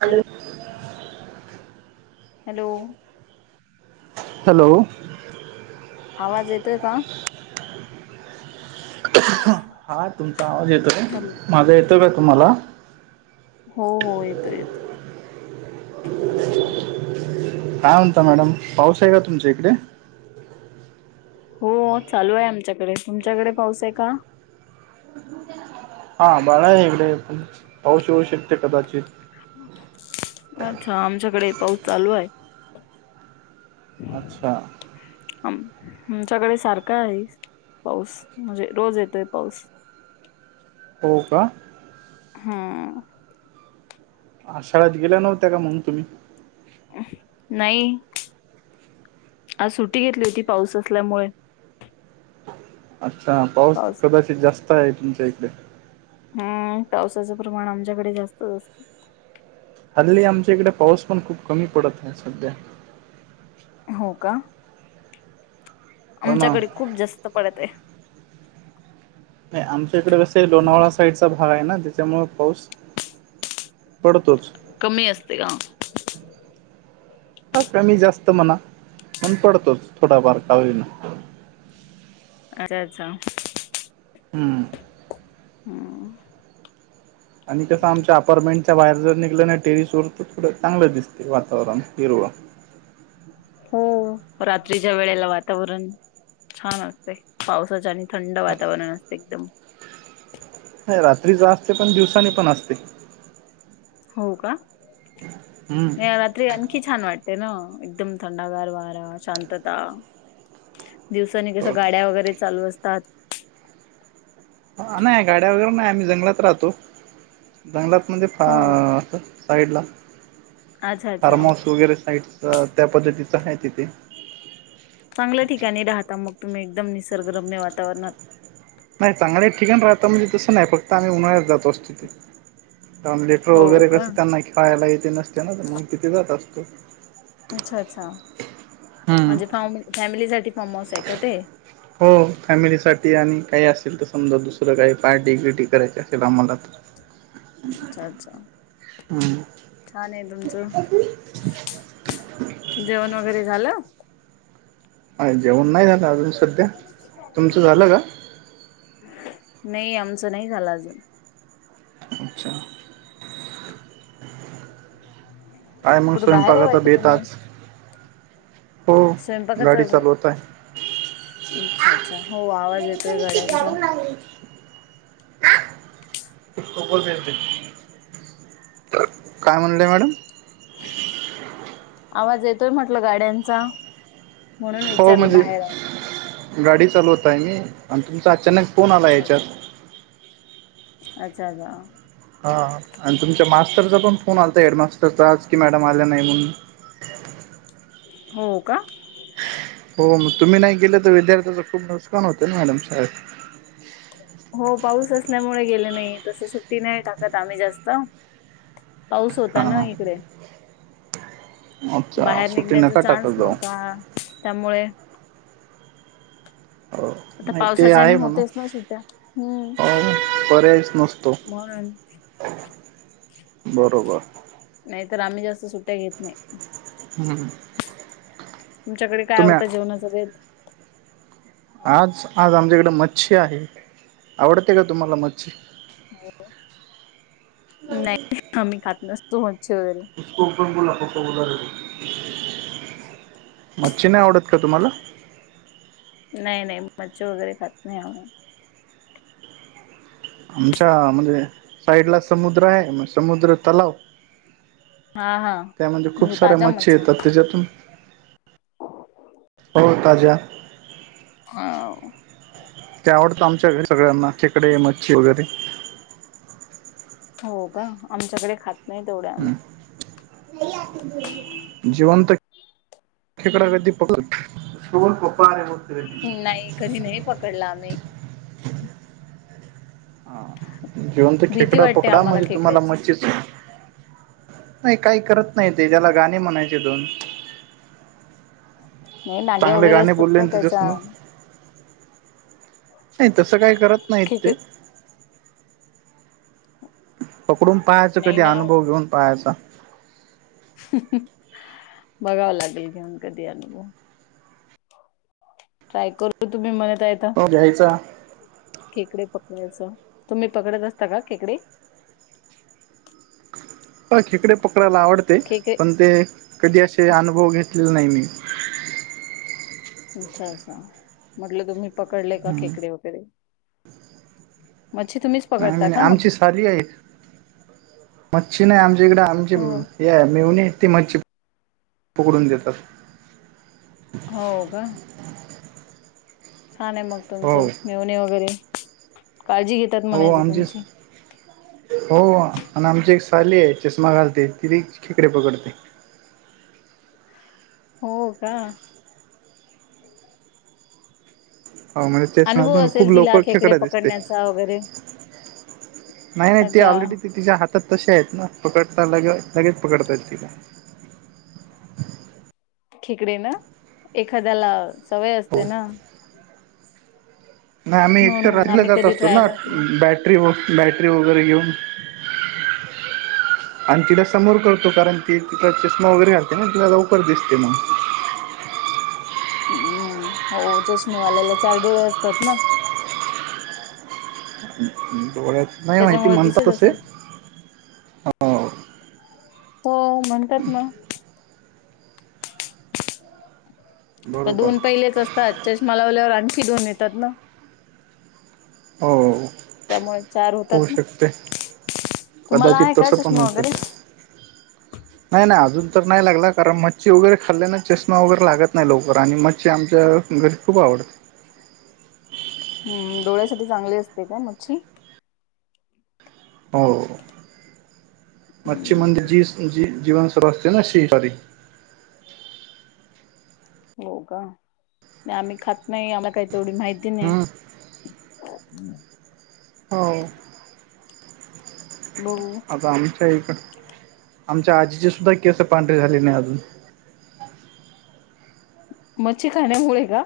Hello hello hello आवाज येतोय का? हा तुमचा आवाज येतोय. हॅलो माझा येतोय का तुम्हाला? हो हो येतोय येतोय. काय म्हणता मॅडम पाऊस आहे का तुमच्या इकडे? हो चालू आहे आमच्याकडे. तुमच्याकडे पाऊस आहे का? हा आभाळा आहे इकडे पण पाऊस येऊ शकते कदाचित. अच्छा आमच्याकडे पाऊस चालू आहे अच्छा ह आमच्याकडे सारखा आहे पाऊस म्हणजे रोज येतोय पाऊस [inaudible] हो का हा् आ शाळेत गेल्या नव्हत्या का म्हणून तुम्ही नाही आज सुट्टी घेतली होती पाऊस असल्यामुळे अच्छा पाऊस कदाचित जास्त आहे तुमच्या इकडे हम्म पावसाचं प्रमाण आमच्याकडे जास्तच असत हल्ली आमच्या इकडे पाऊस पण खूप कमी पडत आहे सध्या हो का हो ना आमच्याकडे खूप जास्त पडत आहे आमच्या इकडे कसं लोणावळा साईड चा हा आहे ना त्याच्यामुं पाऊस पडतोच कमी असते का हा कमी जास्त म्हणा मण पडतोच थोडाफार कालीना अच्छा अच्छा हम्म हम्म आणि कसं आमच्या अपारमेंट. बाहेर जर निघलं नाही टेरिस वर तर थोडं चांगलं दिसते वातावरण हिरवा हो रात्रीच्या वेळेला वातावरण छान असतंय पावसाच्या आणि थंड वातावरण असतें एकदम रात्री असते पण दिवसानी पण असते. हो का हम्म. रात्री आणखी छान वाटते. ते ना एकदम थंडागार वाा शांतता. दिवसाने कस गाड्या वगैरे चालू असतात. नाही गाड्या वगैरे नाही आम्ही जंगलात राहतो जंगलात. म्हणजे फ हो अस साईड ला अच्छा अच्छा र्मोस वगैरे साईड. अ त्या पद्धतीच आहे तिथे. चांगल्या ठिकाणी राहता मग तुम्ही एकदम निसर्गरम्य वातावरणात नाही चांगल्या ठिकाण राहता म्हणजे तसं नाही फक्त आम्ही उन्हाळ्यात जातो असतो ती काम लेटर हो वगैरे का कसं त्यांना खेळायला येते नसते ना, मंग तिथे जात असतो. अच्छा अच्छा! हम्म. म्हणजे फाम फॅमिली साठी फार्म हाऊसाय का ते? हो फॅमिलीसाठी आणि काही असेल तर समजा दुसरं काही पार्टी बिर्टी करायची असेल आम्हाला तर अच्छा च्छा! हम्म छान ये तुमचं, जेवण वगैरे झालं? अ जेवण नाही झालं अजून सध्या, तुमचं झालं का? नाही आमचं नाही झालं अजून अच्छा! काय मंग कुठे बाहेर आहे स्वयंपाकाचा वाटत बेत तुम्ही आज? हो स्वयंपाकाचा गाडी चालवत आय. अच्छा अच्छा हो आवाज येतोय गाड्यांचा. उकोल मिनते. काय म्हणलं आहे मॅडम. आवाज येतोय म्हटलं गाड्यांचा. म्हणून हो विचारलं म्हणजे बाहेर आहे का. गाडी चालूवत आहे मी आणि तुमचं अचानक फोन आला अच्छा याच्यात. अच्छा! अच्छा! हा आणि तुमच्या मास्तरचा पण फोन आलाता, हेडमास्टरचा आज की मॅडम आल्या नाही म्हणून हो का? हो म तुम्ही नाही गेले तर विद्यार्थ्याच खूप नुकसान होत ना मॅडम शाळेत हो पाऊस असल्यामुळे गेले नाही, तसं सुट्टी नाही टाकत आम्ही जास्त पाऊस होता ना हां इकडे अच्छा बाहेर सुट्टी निघण्याचा नका चान्स टाकत जाऊ नव्हता त्यामुळे हो आता नाही ते पावसाच्याने आहे म्हणा होतेच ना सुट्या, हम् हो पर्यायच नसतो मग [unintelligible] बरोबर नाहीतर आम्ही जास्त सुट्ट्या घेत नाही, उ हुहुहू तुमच्याकडे काय होता जेवणाचा बेत? आज आज आमच्याकडे मच्छी आहे, आवडते का तुम्हाला मच्छी? नाही ओ, नाही आम्ही खात नसतो मच्छी वगैरे [unintelligible] मच्छी नाही आवडत का तुम्हाला? नाही नाही मच्छी वगैरे खात नाही आम्ही आमच्या म्हणजे साईडला समुद्र आहे म समुद्र तलाव हा हा त्या म्हणजे खूप साऱ्या ताज्या मच्छी मच्छा येतात त्याज्यातून हो ताज्या हाव ते आवडतं आमच्या [unintelligible] सगळ्यांना खेकडे, मच्छी वगैरे हो का? आमच्याकडे खात नाही तेवढ्या आम्ही हम्म [unintelligible] जिवंत खेकडा कधी पक सूून कोपा नाही कधी नाही पकडला आम्ही [unintelligible] हा जिंवत भीती खेकडा वाटते पकडा आम्हाला म्हणजे तुम्हाला खेकड्याची मच्छिच नाही काही करत नाही, ते ज्याला गाणे म्हणायचे दोन नाही नागे चांगले वगैरे गाणे असतात बोलले ना त्याच्या तिच्यासमोर नाही तसं काही करत नाहीत ते खेकड पकडून पाहायचं नाही कधी अनुभव घेऊन पाहायचा... बघाव लागेल घेऊन कधी अनुभव... ट्राय करू तुम्ही म... हो घ्यायचा... खेकडे पकडयचं तुम्ही पकडत असता का खेकडे... अ खेकडे पकडायला आवडते खेकडे पण ते कधी असे अनुभव घेत... घतलेलं नाही मी... अच्छा अच्छा म्हटलं तुम्ही पकडले का हम्म. खेकडे वगैरे... मच्छी तुम्हीच आम्ही पकडता का नाही मग आमची साली आहे... मच्छी नाही आमच्या इकडें आमची हो हे मेहूनी... ती मच्छी पकडून देतात हो का? छान आहे मग हो तुमचं मेव्हणी वगैरे... काळजी घेतात हो म्हणायचं आमची तुमची हो आणि आमची एक साली आहे, चष्मा घालते ति [unintelligible] खेकडे पकडते. हो का? हो म्हणजे अनुभव चष्मातून खूप असेल तिला लवकर खेकडे खेकडा दिसते. पकडण्याचा वगैरे नाही नाही ते अच्छा ऑलरेडी ते तिच्या हातात तसे आहेत ना पकडता लगे लगेच पकडतात तिला खेकडे ना, एखाद्याला सवय असते हो ना नाही आम्ही एक तर म्हणून राहिल आम्ही जात कधी असतो ट्राय ना, नाही केला. बॅटरी व बॅटरी वगैरे घेऊन... हम... आणि तिला समोर करतो कारण ती तिला चष्मा वगैरे घाते ना तिला लवकर दिसते मग... हम्म हो चष्मीवाल्याला चार डोळे असतात ना... नाही नाही माहिती त्याच्यामुळे म्हणतात दिसत असे. असेल. हो म्हणतात मग... तर बरोबर दोन पहिलेच असतात चष्मा लावल्यावर आणखी दोन येतात ना... हो... त्यामुळे चार होऊ होतात ना... शकते तुम्हाला कदाचित आहे का तसं पण चष्मा होऊ वगैरे... शकते. नाही नाही अजून तर नाही लागला कारण मच्छी वगैरे खाल्ल्यानें चष्मा वगैरे लागत नाही लवकर आणि मच्छी आमचं... घरी खूप आवडतं... हम्म डोळ्यासाठी चांगली असते का मच्छी.... हो मच्छि हम्म जी जी.... जीवन सुरु असते ना शपा... हो का आम्ही खात नाही आम्हाला काही तेवढी माहिती नाही... हम्म. हम.... हो बघू आता आमच्याकडे... आमच्या आजीची सुद्धा केस पांढरी झाली नाही अजून... मच्छी खाण्यामुळे का?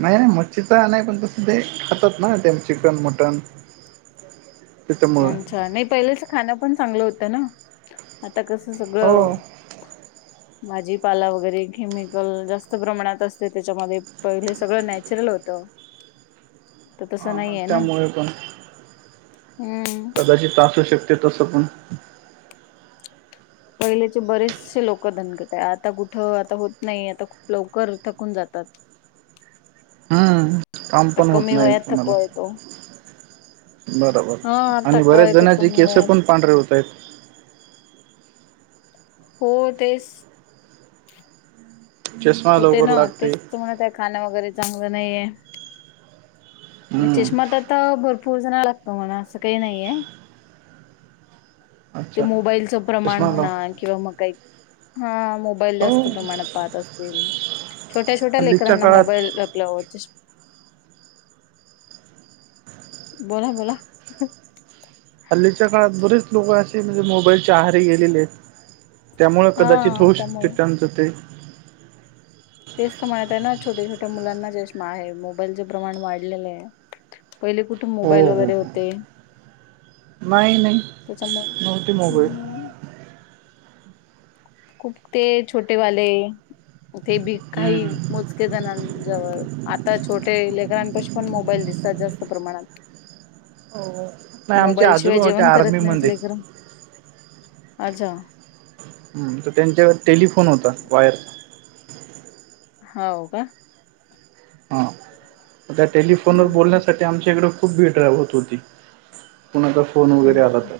नाही नाही मच्छीचा नाही पण तसं ते खातात ना ते चिकन मटन.... त्याच्यामुळं अनच्छा नाही पहिलंच खाणं पण चांगलं होत ना.... आता कसं हो सगळं भाजी पाला वगैरे केमिकल जास्त प्रमाणात असते त्याच्यामध्ये, पहिले सगळं नॅचरल होतं. तर तसं हा नाहीय ना. त्यामुळे पण हम्म कदाचित आसू शकते तसं पण. पहिलेचे बरेचसे लोकं धणकट आहे, आता कुठं आता होत नाही आता खूप लवकर थकून जा तात. हम्म काम पण होत कमी नाही वयात कुणाला. थकवा येतो बरोबर हा आणि थकवा बरेच येतो जणांचे कमी केसं वयात पण पांढरे होत आहेत. हो तेच चष्मा होते लवकर ना लागते तेच त म्हणात आहे खाणं वगैरे चांगलं नाहीे आहे. हम्म चष्मा तर भरपूर जणा लागतो म्हणा असं काही नाहीये. ते अच्छा मोबाईलचं. प्रमाण चष्मा लाव म्हणा किंवा मग काही हा मोबाईल हो जास्त प्रमाणात पाहत असतील. छोट्या-छोट्या हल्लीच्या लेकरांना काळात मोबाईल लपल्या च बोला-बोला. हल्लीच्या काळात बरेच लोकं असे म्हणजे मोबाईलचे आहारीे गेलेले आहेत. त्यामुळं कदाचित हा होऊ शकते त्यामुळे त्यांचं ते. तेच तर म्हणत आहे ना छोट्या-छोट्या मुलांना चष्मा आहे, मोबाईलच प्रमाण वाढलेलं आहे. पहिले कुठे हो मोबाईल हो वगैरे हो. होते. नाही नाही त्याच्यामुळे नव्हती मोबाईल हम्म खूप ते छोटेवाले ते बी काही हम्म. मोज के जणांजवळ आता छोटे लेकरांपशी पण मोबाईल दिसतात जास्त प्रमाणात. हो. मोबाईल शिवाय जेवण करत नाहीत लेकर अच्छा. हम्म तर त्यांच्यावर टेलिफोन होता वायर हाव का? हा. त्या टेलिफोन वर हम्म बोलण्यासाठी आमच्या इकडे खूप भीड्रव होत होती. कुणाचा फोन वगैरे हम्म आला तर.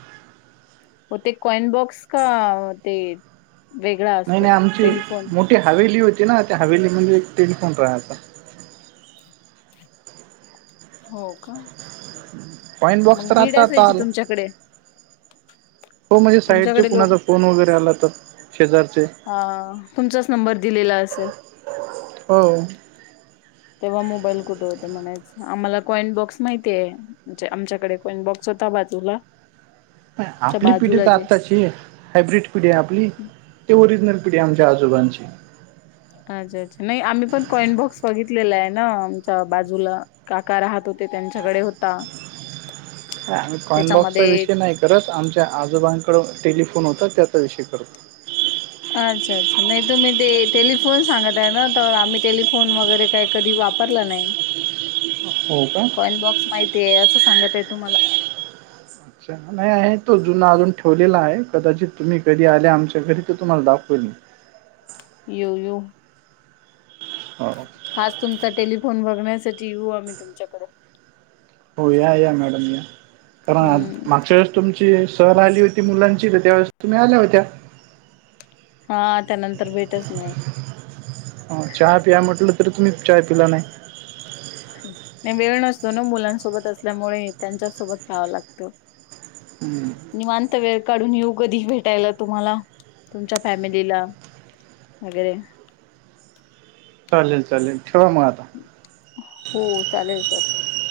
कसं का ते. वेगळा नाही असतो नाही आमची टेलिफोन मोठी हवेली हो ती ना त्या हवेली मध्ये एक टेलफोन राहाचा. हो का, कॉइन बॉक्स मग तर भीड आता आता असायची आला. तुमच्याकडे. हो म्हणजे साईडचे तुमच्याकडे कुणाचा लोक फोन वगैरे आला तर शेजारचे. हा तुमचाच नंबर दिलेला असेल? हो. तेव्हा मोबाईल कुठे होते म्हणायचं, आम्हाला कॉइन बॉक्स माहितीय, म्हणजे आमच्याकडे कॉइन बॉक्स. होता बाजूला. च्या आपली पिढी बाजूला तर जे आत्ताची हायब्रीड पिढी आहे आपली ते ओरिजनल पिढी आमच्या आजोबांची. अच्छा अच्छा नाही आम्ही पण कॉईन बॉक्स बघितल बघितलेला आहे ना आमच्या बाजूला काका राहत होते त्यांच्याकडे होता. कॉइईट बॉक्सचा त्याच्यामध्ये विषय नाही करत आमच्या आजोबां कडं टेलिफोन होता त्याचा विषय करतो. अच्छा अच्छा नाही तुम्ही ते टेलिफोन सांगत आहे ना तर आम्ही टेिलिफोन वगैरे काय कधी वापरला नाही. हो का कॉईन बॉक्स माहिती आहे असं सांगत आहे तुम्हाला. अच्छा नाही आहे तो जुना अजून ठेवलेला आहे कदाचित तुम्ही कधी आल्या आमच्या घरी तर तुम्हाला दाखवेल मी. येऊ येऊ हो खास तुमचा टेलिफोन बघण्यासाठी येऊ आम्ही तुमच्याकडे हो या या मॅडम या कारण हा हम्म मागच्या वेळेस तुम चे सहल आली होती मुलांची तर त्यावेळेस तुम्ही आल्या होत्या. हा त्यानंतर भेटच नाही चहा पिया म्हटलं तर तुम्ही चाय पिला नाय जणू मुलांसोबत असल्यामुळे त्यांच्या सोबत राहावं लागतं हम्म. त वेळ काढून येऊ कधी भेटायला तुम्हाला तुमच्या फॅमिलीला वैगरे चालेल चालेल ठेवा म आता हो चालेल सर